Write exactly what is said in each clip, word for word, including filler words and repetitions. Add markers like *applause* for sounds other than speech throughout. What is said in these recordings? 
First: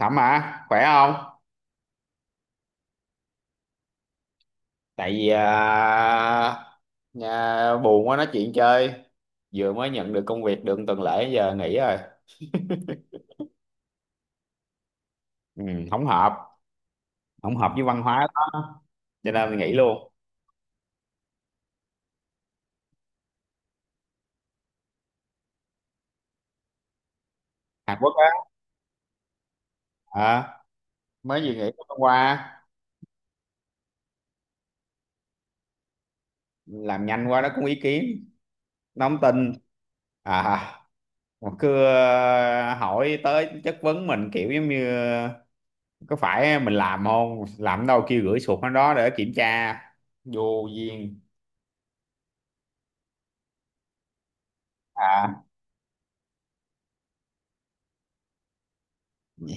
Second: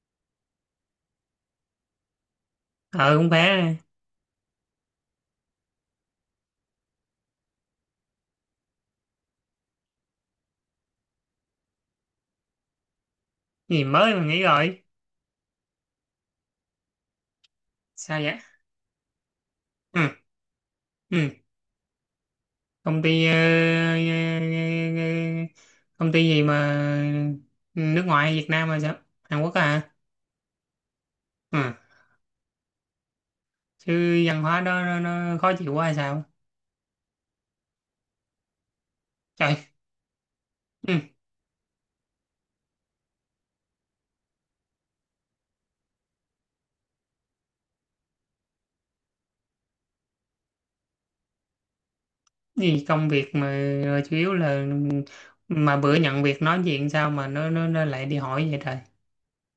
Thẩm à, khỏe không? ờ Cũng bé này. Tại vì à, nhà buồn quá nói chuyện chơi. Vừa mới nhận được công việc được một tuần lễ giờ nghỉ rồi. Cái gì mới mà nghỉ rồi? Ừ, không hợp, không hợp với văn Sao hóa vậy? đó. Cho nên mình nghỉ Ừ. luôn. Ừ. Công ty ờ, ờ, ờ, ờ, công ty gì mà Hàn nước Quốc ngoài á, hay Việt Nam hay sao? Hàn Quốc á hả? à, mới vừa nghỉ Ừ. hôm qua, Chứ văn hóa đó nó, nó khó chịu quá hay sao? làm nhanh quá nó cũng ý kiến, nó không tin. Trời. À, Ừ. mà cứ ờ, hỏi tới chất vấn mình kiểu giống như có phải mình làm không? Làm đâu kêu gửi sụt nó đó để kiểm tra. Vô duyên. Gì công việc mà rồi chủ yếu là À, mà bữa nhận việc nói chuyện sao mà nó nó, nó lại đi hỏi vậy trời?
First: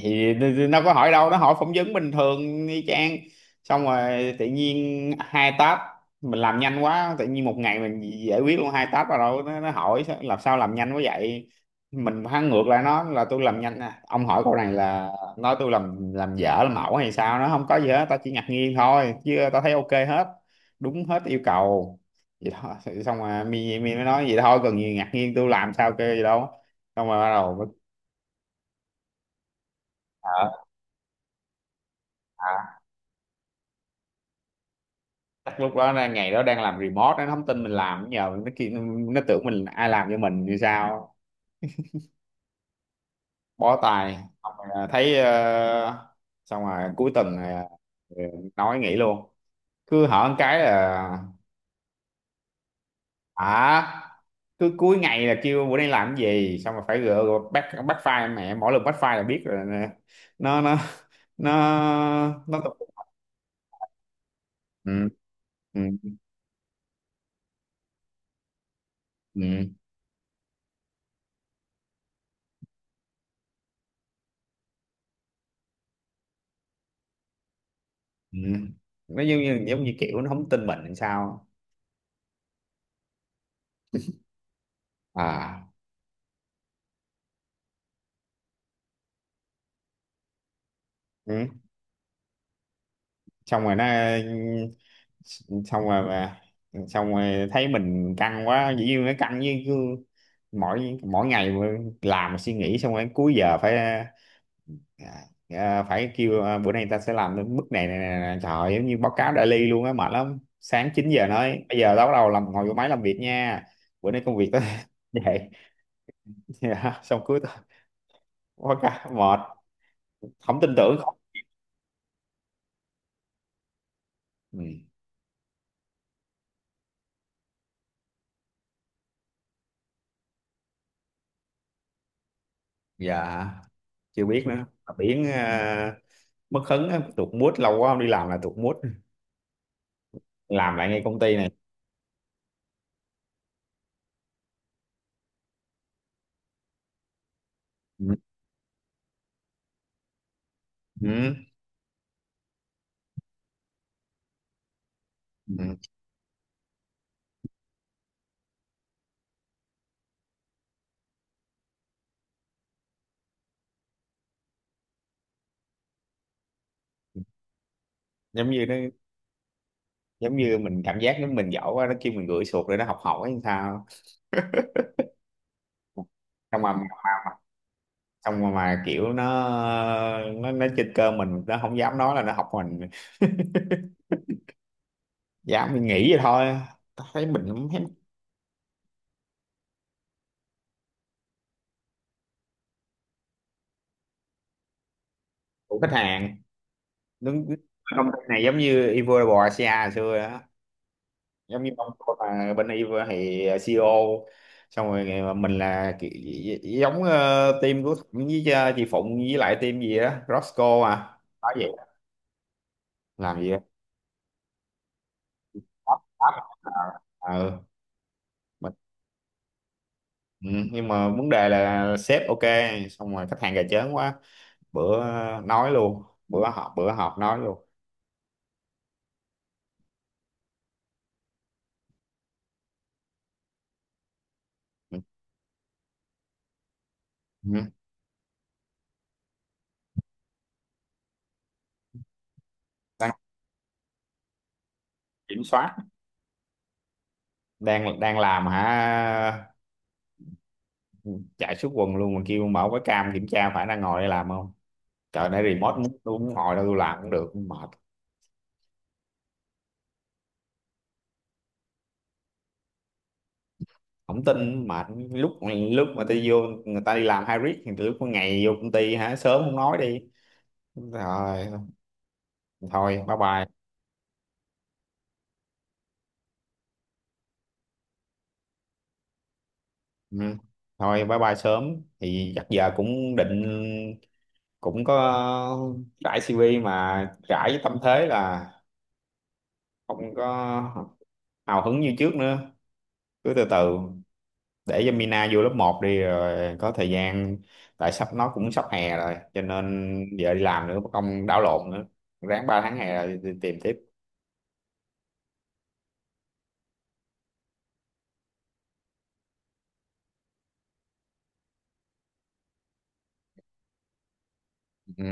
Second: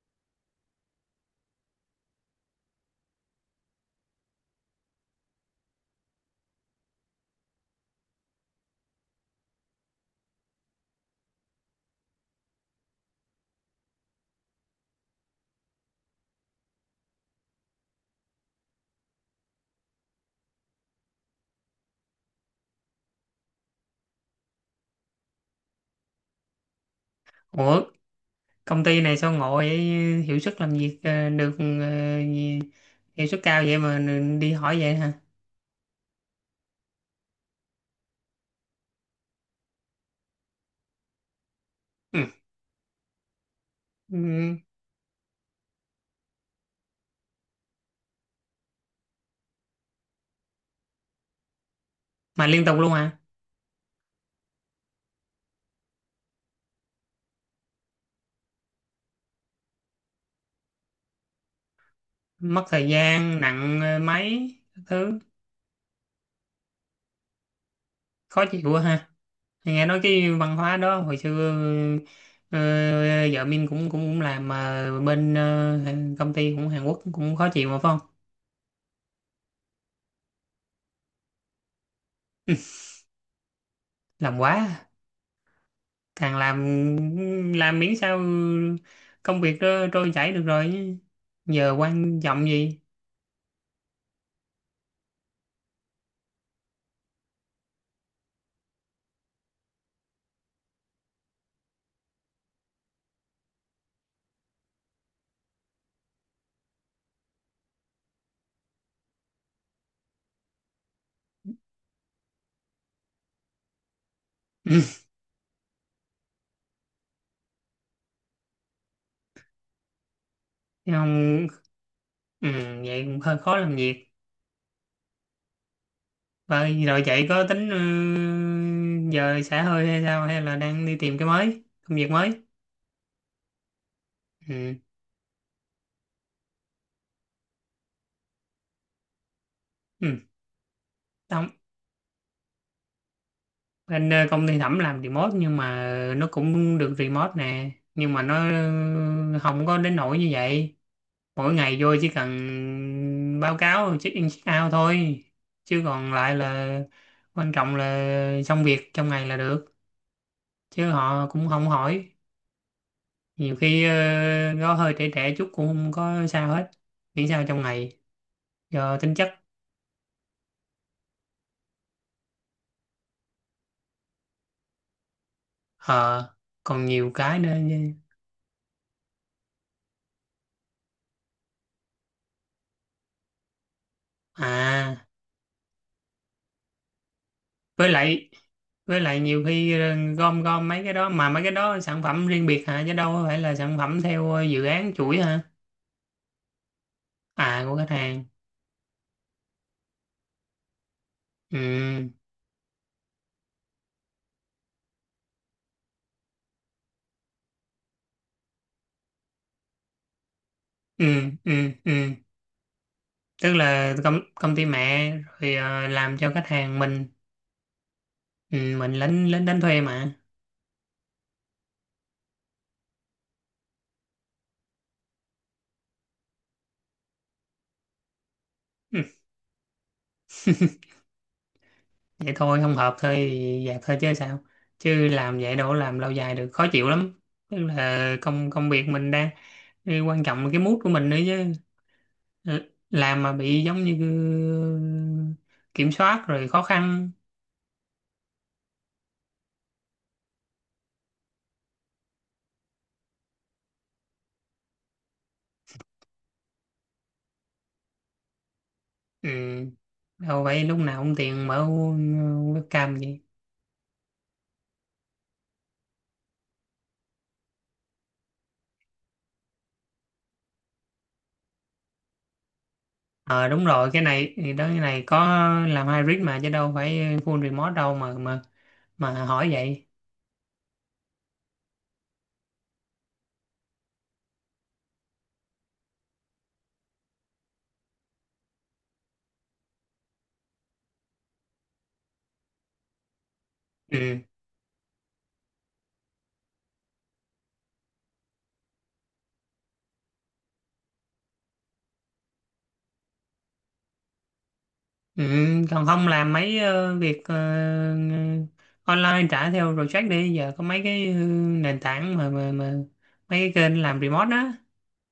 thì nó có hỏi đâu, nó hỏi phỏng vấn bình thường y chang, xong rồi tự nhiên hai tab mình làm nhanh quá, tự nhiên một ngày mình giải quyết luôn hai tab rồi, đâu nó, nó hỏi sao- làm sao làm nhanh quá vậy. Mình hắn ngược lại nó là tôi làm nhanh à. Ông hỏi câu này là nói tôi làm làm dở làm ẩu hay sao? Nó không có gì hết, tao chỉ ngạc nhiên thôi chứ tao thấy ok hết, đúng hết yêu cầu, vậy thôi. Xong rồi mi mi mới nói vậy thôi cần gì ngạc nhiên, tôi làm sao kêu gì đâu. Xong rồi bắt đầu mới- Ủa, công ty này sao ngộ vậy? Hiệu à, suất làm việc ờ, được ờ, gì- à, hiệu suất cao vậy mà đi hỏi vậy hả? chắc lúc đó là ngày đó đang làm remote, nó không tin mình làm, nhờ nó kia nó, nó tưởng mình ai làm cho mình như sao. Ừ. Bó tay. Xong Ừ. rồi, à, thấy ờ, xong rồi cuối tuần à, ờ, nói nghỉ luôn. Cứ hỏi một cái là Mà liên tục luôn hả? hả, cứ cuối ngày là kêu bữa nay làm cái gì, xong rồi phải gỡ gỡ back back file mẹ, mỗi lần back file là biết rồi nè. nó nó nó nó Mất tập- thời gian nặng ờ, mấy các ừ. thứ. Ừ. Khó chịu quá ha. Ừ. Nghe nói cái văn hóa đó hồi xưa, ờ, vợ mình cũng cũng cũng làm mà bên ờ, công ty cũng Hàn Quốc cũng khó chịu mà phải không? Ừ. Nó giống như giống như kiểu nó không tin mình làm sao. Làm quá à. À, Càng làm làm miễn sao công việc nó trôi chảy được rồi chứ. ừ. Giờ quan trọng gì. Xong rồi nó xong rồi mà xong rồi thấy mình căng quá, dĩ nhiên nó căng với cứ mỗi mỗi ngày mà làm suy nghĩ, xong rồi cuối giờ phải à, à, phải kêu à, bữa nay ta sẽ làm đến bước này, này, này, này. Trời ơi, giống như báo cáo daily luôn á, mệt lắm. Sáng chín giờ nói bây giờ tao bắt đầu làm, ngồi vô máy làm việc nha, bữa nay công việc tao *laughs* vậy. Dạ, xong cuối tuần quá cả mệt, không tin *laughs* Chứ tưởng không. không ừ, vậy cũng hơi khó làm việc. Ừ. Vậy rồi vậy có tính ừ, giờ xả hơi hay sao hay là đang đi tìm cái mới, công việc mới? Dạ, chưa biết nữa Ừ. mà biển à, mất hứng á, tụt mood, lâu quá không đi làm là tụt mood. Ừ. Làm lại ngay công ty này. Không, bên ờ, công ty Thẩm làm remote nhưng mà nó cũng được remote nè, Ừ. nhưng mà nó ừ, không có đến nỗi như vậy. Ừ. Mỗi ngày vô chỉ cần báo cáo check in check out thôi, Ừ. chứ còn lại là quan trọng là xong việc trong ngày là được, chứ họ cũng không hỏi. Nhiều khi ờ, nó hơi trễ trễ chút cũng không có sao hết, miễn sao trong ngày Giống như nó do tính chất. giống như mình cảm giác giống mình giỏi quá, nó kêu mình gửi sụt rồi nó học hỏi hay sao. Ờ Xong mà còn nhiều cái nữa như- xong mà, mà kiểu nó nó nó trên cơ mình, nó không dám nói là nó học mình, à, dám mình nghĩ vậy thôi. Tao thấy mình không thấy với lại với lại nhiều khi ờ, gom gom mấy cái đó mà mấy cái đó sản phẩm riêng biệt hả, chứ đâu có phải là sản phẩm theo ờ, dự án chuỗi hả? của khách hàng, đúng. À, của khách Công ty hàng. này giống như Ivor Bò Asia hồi xưa á, giống như ông ừ tôi mà bên y thì xê i ô. Xong rồi mà mình là ki- gi- giống ờ, team của Thịnh với ờ, chị Phụng với lại team gì đó Roscoe ừ à nói ừ vậy, ừ làm gì Tức đó. là công, công ty mẹ rồi ờ, làm cho khách hàng mình. Ờ, ừ. Mình, Ừ, mình lính lính đánh thuê mà. ừ. Nhưng mà vấn đề là sếp ok, xong rồi khách hàng gà chớn quá. Bữa nói luôn, bữa họp bữa họp nói luôn. *laughs* Vậy thôi không hợp thôi thì dạt thôi chứ sao, Ừ. chứ làm vậy đâu có làm lâu dài được, khó chịu lắm. Ừ. Tức là công công việc mình đang, cái quan trọng là cái mood của mình nữa chứ. L- Đang làm mà bị giống như kiểm soát, kiểm soát rồi khó khăn. đang đang làm hả, chạy suốt quần luôn mà kêu mở cái cam kiểm tra phải đang ngồi đây làm không. Trời nay remote muốn tôi muốn ngồi đâu tôi làm cũng được, mệt. Ừ. Đâu phải lúc nào cũng tiền mở webcam gì. Không tin, mà lúc lúc mà tôi vô người ta đi làm hybrid thì từ lúc có ngày vô công ty hả, sớm không nói đi rồi. Thôi bye bye. Ờ đúng rồi, cái này thì đó, cái này có làm hybrid mà chứ đâu phải full remote đâu mà mà mà hỏi vậy. Ừ. Thôi bye bye sớm, thì chắc giờ cũng định cũng có rải si vi mà, rải với tâm thế là không có hào hứng như trước nữa, cứ từ từ. Ừ. Để cho Mina vô lớp một đi rồi có thời gian, tại sắp nó cũng sắp hè rồi cho nên giờ đi làm nữa mà không đảo lộn nữa, ráng ba tháng hè rồi thì tìm tiếp. Ừ, còn không làm mấy ờ, việc ờ, online trả theo project đi, giờ có mấy cái ờ, nền tảng mà mà mà mấy cái kênh làm remote đó. Ừ.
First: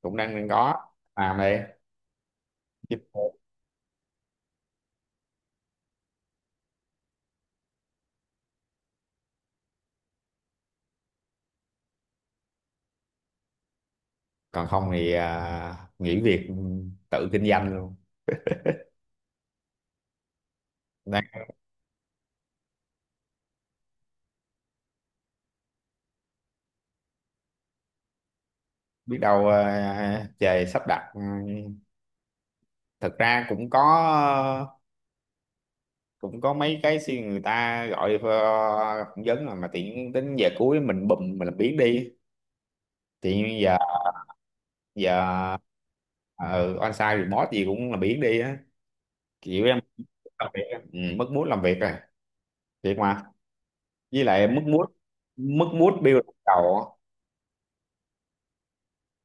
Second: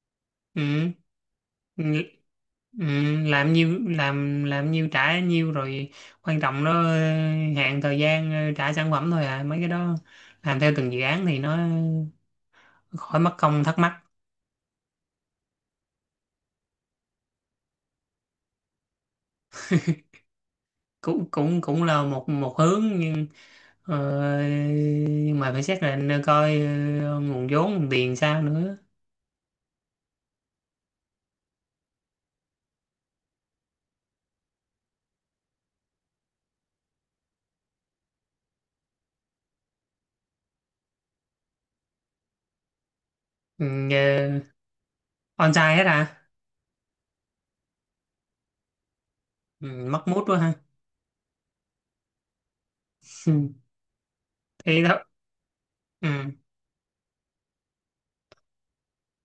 Cũng đang đang có ừ, làm đây. ừ, ừ, Chứ làm nhiêu làm làm nhiêu trả nhiêu rồi, quan trọng nó ờ, hạn thời gian ờ, trả sản phẩm thôi à, mấy cái đó làm theo từng dự án thì nó khỏi mất công thắc mắc. còn không thì à, nghỉ việc tự kinh doanh luôn. Đang Cũng cũng cũng là một một hướng nhưng Ờ, nhưng mà phải xác định coi ờ, nguồn vốn nguồn tiền sao nữa. biết đâu à, trời sắp đặt. Ừ. Thực ra cũng có, cũng có mấy cái suy người ta gọi ờ, phỏng vấn rồi, mà tiện tính giờ cuối mình bùm mình làm biến đi. Thì ừ, giờ uh, giờ On hết à? ờ on-site thì boss gì cũng là biển đi á, kiểu Ừ, em mất mút quá làm ha. việc á. Ừ, mất mút làm việc rồi, thiệt mà. Ừ, Với lại mất mút, thì đó. mất mút Ừ. build đầu á.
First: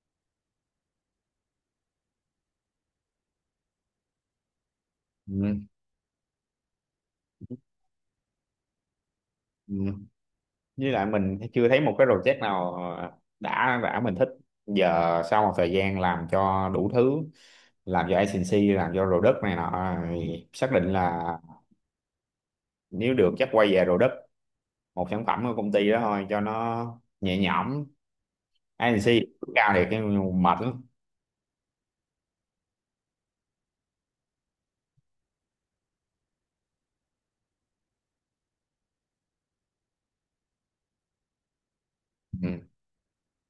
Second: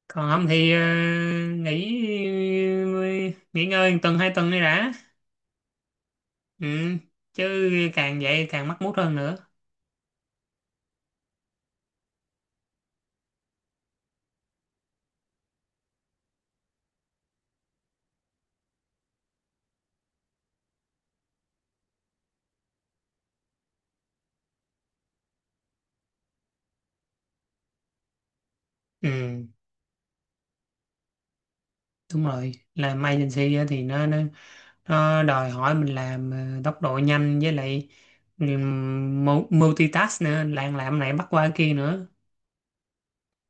Còn không thì ờ, nghỉ ờ, nghỉ ngơi một tuần hai tuần đi đã. Ừ, Ừ. Chứ càng vậy càng mất mút hơn nữa. ừ. Với lại mình chưa thấy một cái project nào ờ, đã đã mình thích. Giờ sau một thời gian làm cho đủ thứ, làm cho agency, làm cho product này nọ thì xác định là nếu được chắc quay về product, một sản phẩm của công ty đó thôi cho nó nhẹ nhõm. Agency Ừ. cao thiệt nhưng mà mệt lắm. Đúng rồi, làm agency á thì nó, nó nó đòi hỏi mình làm ờ, tốc độ nhanh với lại ừ, mu- multitask nữa, làm làm này bắt qua kia nữa. Ừ,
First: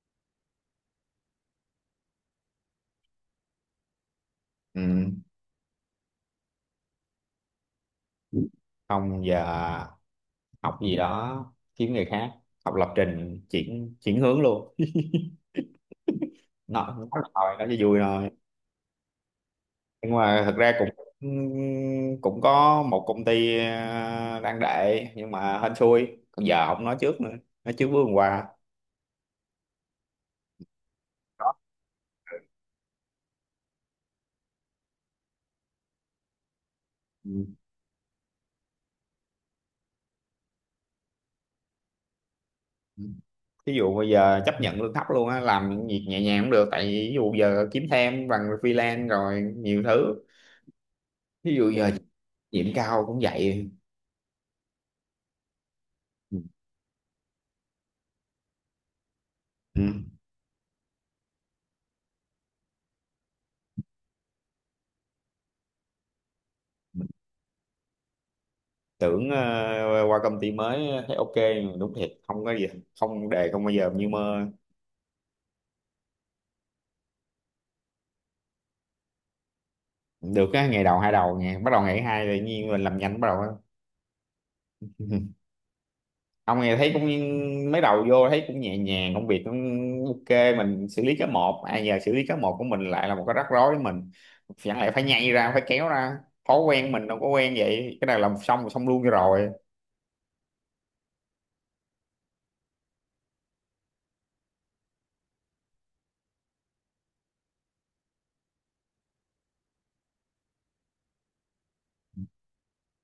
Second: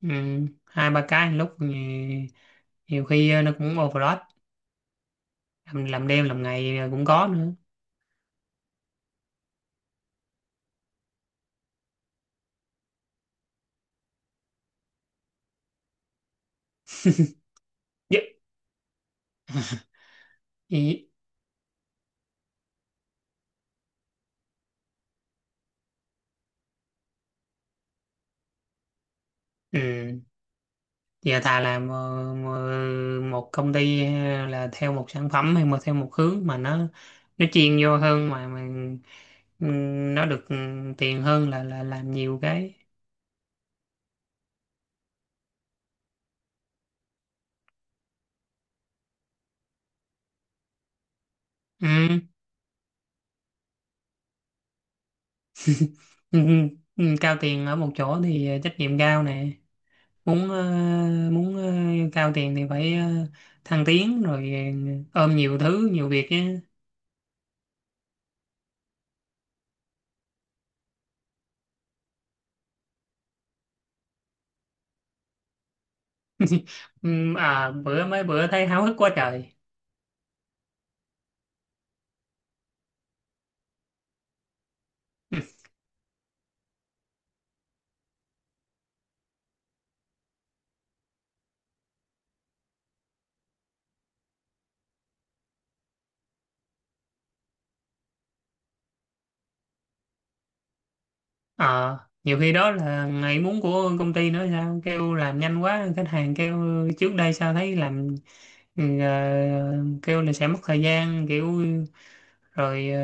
Ừ, hai ba cái một lúc thì nhiều khi ờ, nó cũng overload. ừ. Làm, làm đêm làm ngày ờ, cũng có nữa. Không giờ học gì đó kiếm nghề khác, học lập trình chuyển chuyển hướng luôn. Nó nói là thôi nó cho vui Dạ. thôi nhưng mà thật ra cũng Ý- cũng có một công ty ờ, đang đệ nhưng mà hên xui, còn giờ không nói trước nữa, nói trước bước hôm qua. ừ. Giờ Đó. thà làm ờ, mờ- một công ty ờ, là theo một sản phẩm hay mà theo một hướng mà nó Ừ. nó chuyên vô hơn mà mà ừ, nó được ừ, tiền hơn là là làm nhiều cái. Ví dụ bây giờ chấp nhận lương thấp luôn á, làm những việc nhẹ nhàng cũng được, tại vì ví dụ giờ kiếm thêm bằng freelance rồi nhiều thứ, ví dụ giờ Ừ. điểm cao cũng vậy. Ừ. Ừ, ừ, cao tiền ở một chỗ thì ờ, trách nhiệm cao nè, Ừ. muốn ờ, muốn ờ, cao tiền thì phải ờ, thăng tiến rồi ờ, ôm nhiều thứ nhiều việc chứ. Tưởng ờ, qua công ty mới thấy ok đúng thiệt, không có gì không đề không bao giờ như mơ. *laughs* Ừm, à bữa mấy bữa thấy háo hức quá trời. Được á ngày đầu hai đầu nghe bắt đầu, ngày thứ hai tự nhiên mình làm nhanh bắt đầu á. *laughs* Ông nghe thấy cũng mấy đầu vô thấy cũng nhẹ nhàng, công việc cũng ok, mình xử lý cái một. Ai giờ xử lý cái một của mình lại là một cái rắc rối với mình, chẳng lẽ phải nhây ra phải kéo ra. Thói quen mình đâu có quen vậy, cái này làm xong là xong luôn cho rồi. Ờ nhiều khi đó là ngày muốn của công ty nữa, sao kêu làm nhanh quá khách hàng kêu? Trước đây sao thấy làm ừ, ờ, kêu là sẽ mất thời gian, kiểu rồi ờ,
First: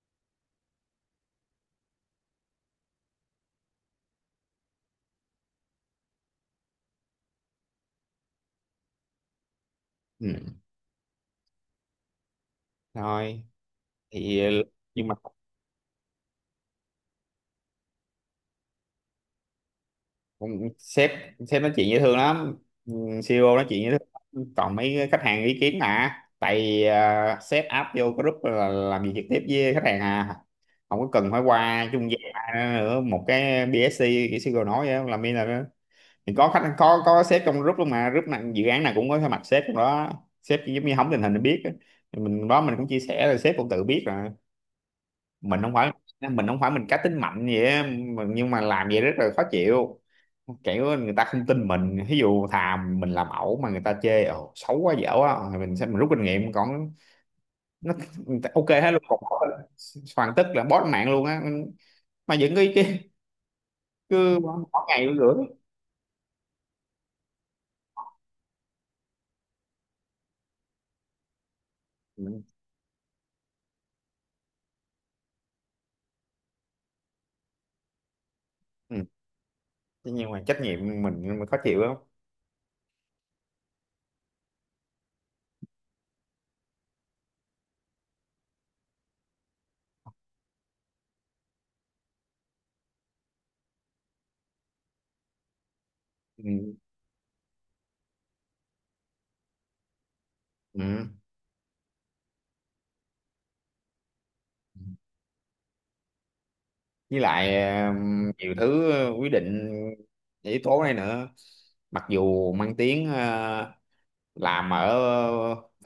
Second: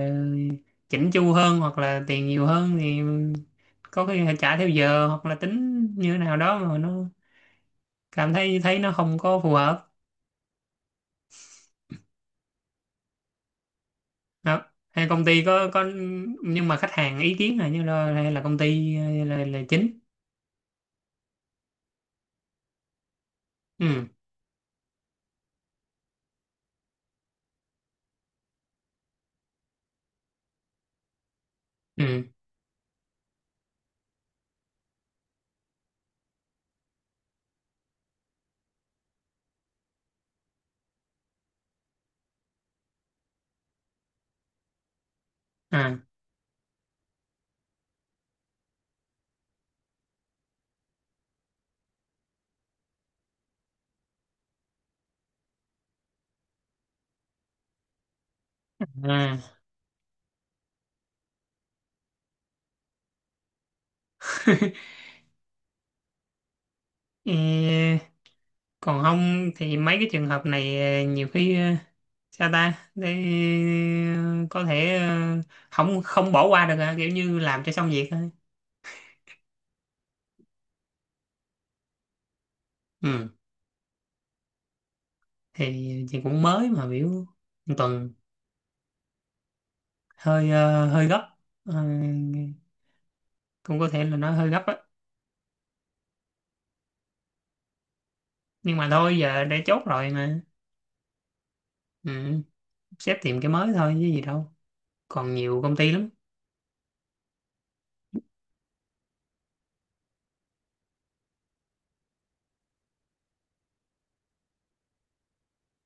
chỉnh chu hơn hoặc là tiền nhiều hơn thì có khi phải trả theo giờ hoặc là tính như thế nào đó mà nó cảm thấy thấy nó không có phù hợp. Ừ. Thôi thì Đó. nhưng Hay mà công ty có có nhưng mà khách hàng ý kiến là như là hay là công ty là, là chính. sếp sếp nói chuyện dễ thương lắm. Ừ, xê i ô nói chuyện dễ Ừ thương lắm. Còn mấy khách hàng ý kiến mà tại vì à, sếp áp vô group là làm gì trực tiếp với khách hàng à, không có cần phải qua ừ trung gian ai nữa, một cái bê ét xê cái xê i ô nói vậy làm như là, thì có khách có có sếp trong group luôn, mà group này dự án nào cũng có mặt sếp trong đó. Sếp chỉ giống như hóng tình hình để biết á. Thì mình đó mình cũng chia sẻ rồi, sếp cũng tự biết rồi. Mình không phải à, mình không phải mình cá tính mạnh vậy á, mà- nhưng mà làm vậy rất là khó chịu, kiểu người ta không tin mình. Ví dụ thà mình làm ẩu mà người ta chê ồ xấu quá dở quá, rồi mình sẽ mình rút kinh nghiệm. Còn nó ok hết luôn còn bỏ- à. hoàn tất là bó mạng luôn á, mà vẫn cứ cứ, cứ bỏ bỏ *laughs* ngày luôn nữa. Ờ, còn không thì mấy cái trường hợp này ờ, nhiều khi ờ, Ừ. sao ta để ờ, có thể ờ, không không bỏ qua được à, kiểu như làm cho xong việc thôi. Ừ. Thế nhưng mà trách nhiệm mình mới khó chịu lắm. Ừ, thì chị cũng mới mà biểu một tuần hơi ờ, hơi gấp. Ờ, cũng có thể là nó hơi gấp á Ừ. nhưng mà thôi giờ đã chốt rồi mà. Ừ. Ừ. Sếp tìm cái mới thôi chứ gì đâu, còn nhiều công ty lắm. Với lại ờ, nhiều thứ quyết định yếu tố này nữa. Mặc dù mang tiếng ờ, làm ở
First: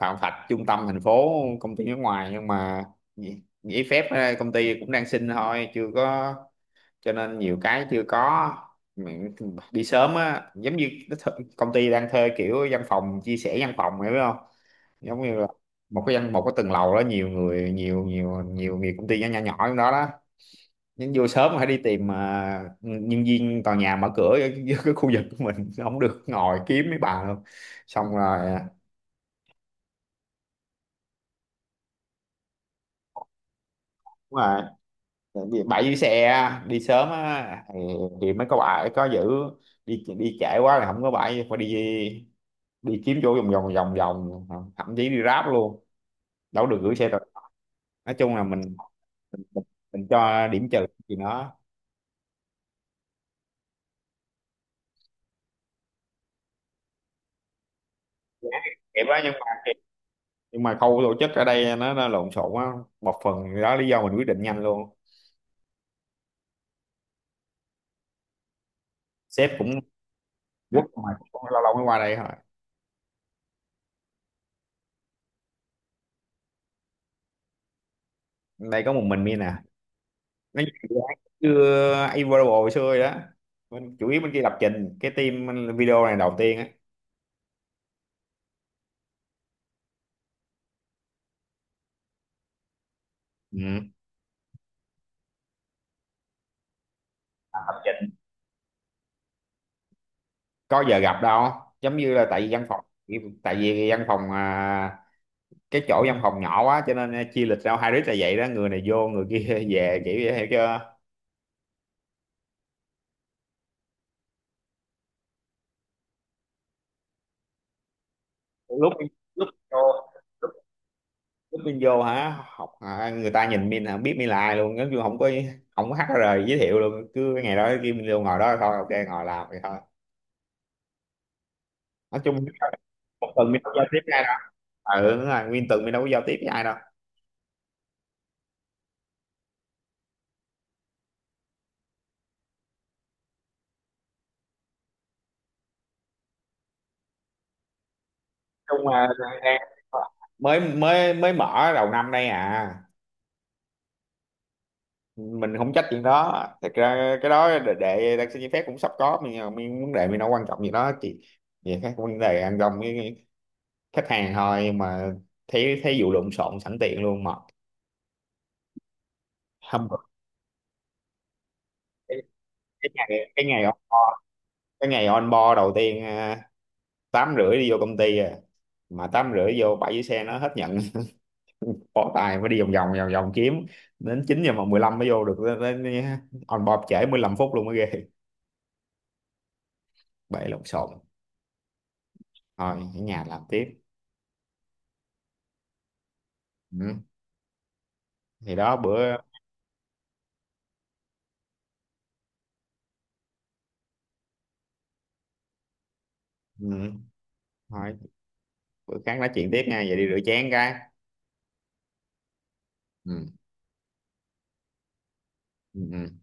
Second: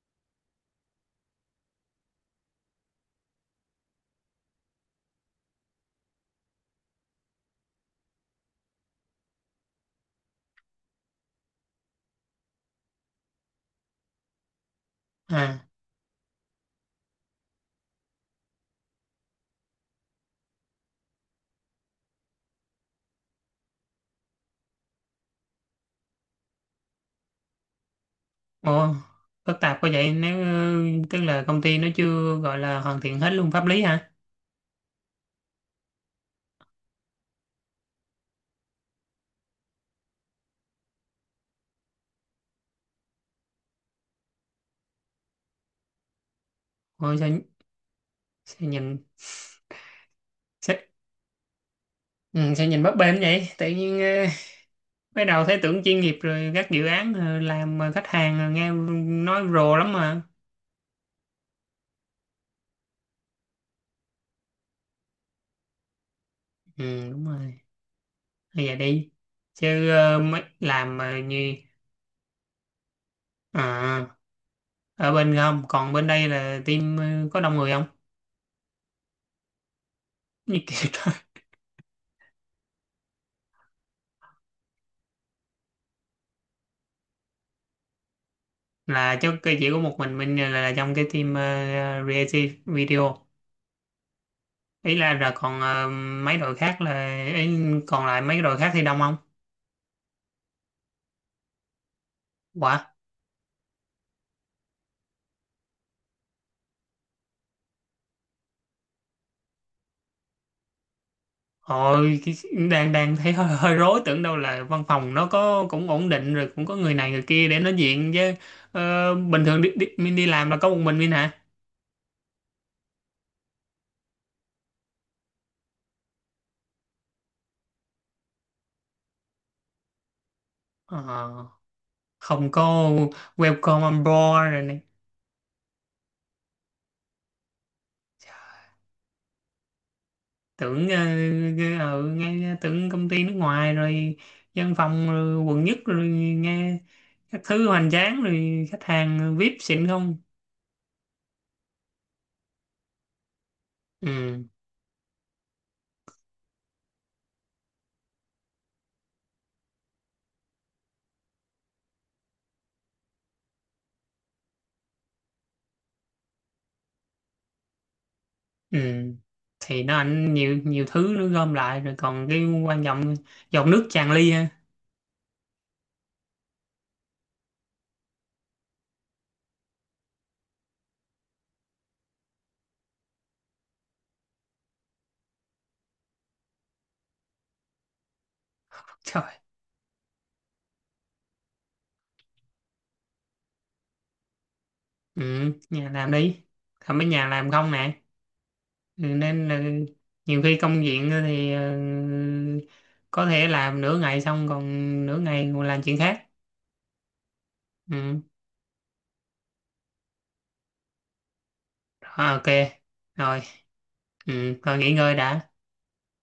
Phạm Thạch trung tâm thành phố, công ty nước ngoài nhưng mà gi- giấy phép ờ, công ty cũng đang xin thôi chưa có, cho nên nhiều cái chưa có. Mình đi sớm á giống như cái th- công ty đang thuê kiểu văn phòng chia sẻ văn phòng hiểu không, giống như là À. một cái văn một cái tầng lầu đó nhiều người nhiều nhiều nhiều nhiều công ty nhỏ nhỏ nhỏ trong đó đó. Nhưng vô sớm phải đi tìm ờ, nhân viên tòa nhà mở cửa ở cái cái khu vực của mình, không được ngồi kiếm mấy bà luôn. Xong rồi à, Ồ, phức tạp quá vậy, nếu ừ, tức là công ty nó chưa gọi là hoàn thiện hết luôn pháp lý hả? đúng rồi. Tại vì bãi giữ xe đi sớm á thì, thì mới có bãi có giữ, đi đi trễ quá là không có bãi phải đi đi kiếm chỗ vòng vòng vòng vòng, thậm chí đi Grab luôn, đâu được gửi xe Ôi rồi. sao, Nói chung là mình sao nhìn mình, mình, mình cho *laughs* điểm sao, trừ thì nó ừ, sao nhìn bấp bênh vậy, tự nhiên ờ, mới đầu thấy tưởng chuyên nghiệp rồi các dự án ờ, làm mà khách hàng ờ, nghe kịp á. Nhưng nói mà rồ lắm mà. nhưng mà khâu tổ chức ở đây nó, nó lộn xộn á, một phần đó lý do mình quyết định nhanh luôn. Ừ đúng rồi, bây giờ đi Sếp cũng chứ ờ, mới quốc làm mà mà cũng như lâu lâu mới qua đây thôi. à, ở bên không còn bên đây là team ờ, có đông người không? Đây có một mình mi nè, *laughs* Như nó kiểu đó. chưa Available xưa rồi đó. Mình chủ yếu bên kia lập trình, cái team video này đầu tiên á. Là chứ cái chỉ có một mình mình là, là trong cái team uh, Creative Video, Ừ. ý là là còn ờ, mấy đội khác là ý, Lập còn trình lại mấy đội khác thì đông không? có giờ gặp đâu, giống như là tại vì văn phòng Quả. tại vì văn phòng à, cái chỗ văn phòng nhỏ quá cho nên à, chia lịch ra hai đứa là vậy đó, người này vô người kia *laughs* về kiểu vậy hiểu chưa. Ôi, cái, đang đang thấy hơi, hơi rối, tưởng đâu là văn phòng nó có cũng ổn định rồi cũng có người này người kia để nói chuyện chứ. Lúc Ờ, bình lúc thường đi, vô đi, mình đi lúc, làm là có một mình mình hả? Lúc mình vô hả học à, người ta nhìn mình không biết mình là ai luôn, giống như không có không có hát HR giới thiệu luôn, cứ ngày đó kia mình vô ngồi đó thôi, ok ngồi làm vậy thôi. Ờ, Nói chung không có một tuần mình đâu welcome giao tiếp on với ai đâu. board rồi này. Ừ đúng rồi, nguyên tuần mình đâu có giao tiếp với ai đâu nói Tưởng ờ, ờ, ờ, nghe tưởng công ty nước ngoài rồi văn phòng rồi quận nhất rồi, nghe các thứ hoành tráng rồi khách chung là hàng vi ai pi đang xịn không? mới mới mới mở đầu năm đây à. Ừ Mình không trách chuyện đó thật ra, cái đó để, để đặc xin giấy phép cũng sắp có, mình mình vấn đề mình đâu quan trọng gì đó chị, về các vấn đề ăn gông với khách hàng thôi, nhưng mà thấy thấy vụ lộn xộn sẵn tiện luôn mà. ừ, thì Hôm nó bữa- ảnh nhiều nhiều thứ nó gom lại rồi cái, còn cái quan cái trọng. ngày Cái ngày Giọt on nước tràn board, ly ha. cái ngày on board đầu tiên à, tám rưỡi đi vô công ty à, mà tám rưỡi vô bãi dưới xe nó hết nhận, bỏ tài phải đi vòng vòng vòng vòng kiếm, đến chín giờ mà mười lăm mới vô được. Đến, đến, On board trễ mười lăm phút luôn mới ghê. Trời. *laughs* Bể lộn xộn thôi, ở nhà làm tiếp. Ừ, nhà làm đi, Ừ. không mấy nhà làm không nè. Thì đó Ừ, bữa. nên là nhiều khi công việc thì ờ, có thể làm nửa ngày xong còn nửa ngày còn làm chuyện khác. Ừ. Thôi Ừ. bữa khác nói chuyện tiếp nha, vậy đi rửa chén cái. Ờ, ok. Ừ. Rồi ừ, thôi nghỉ ngơi đã. Ừ. Ừ.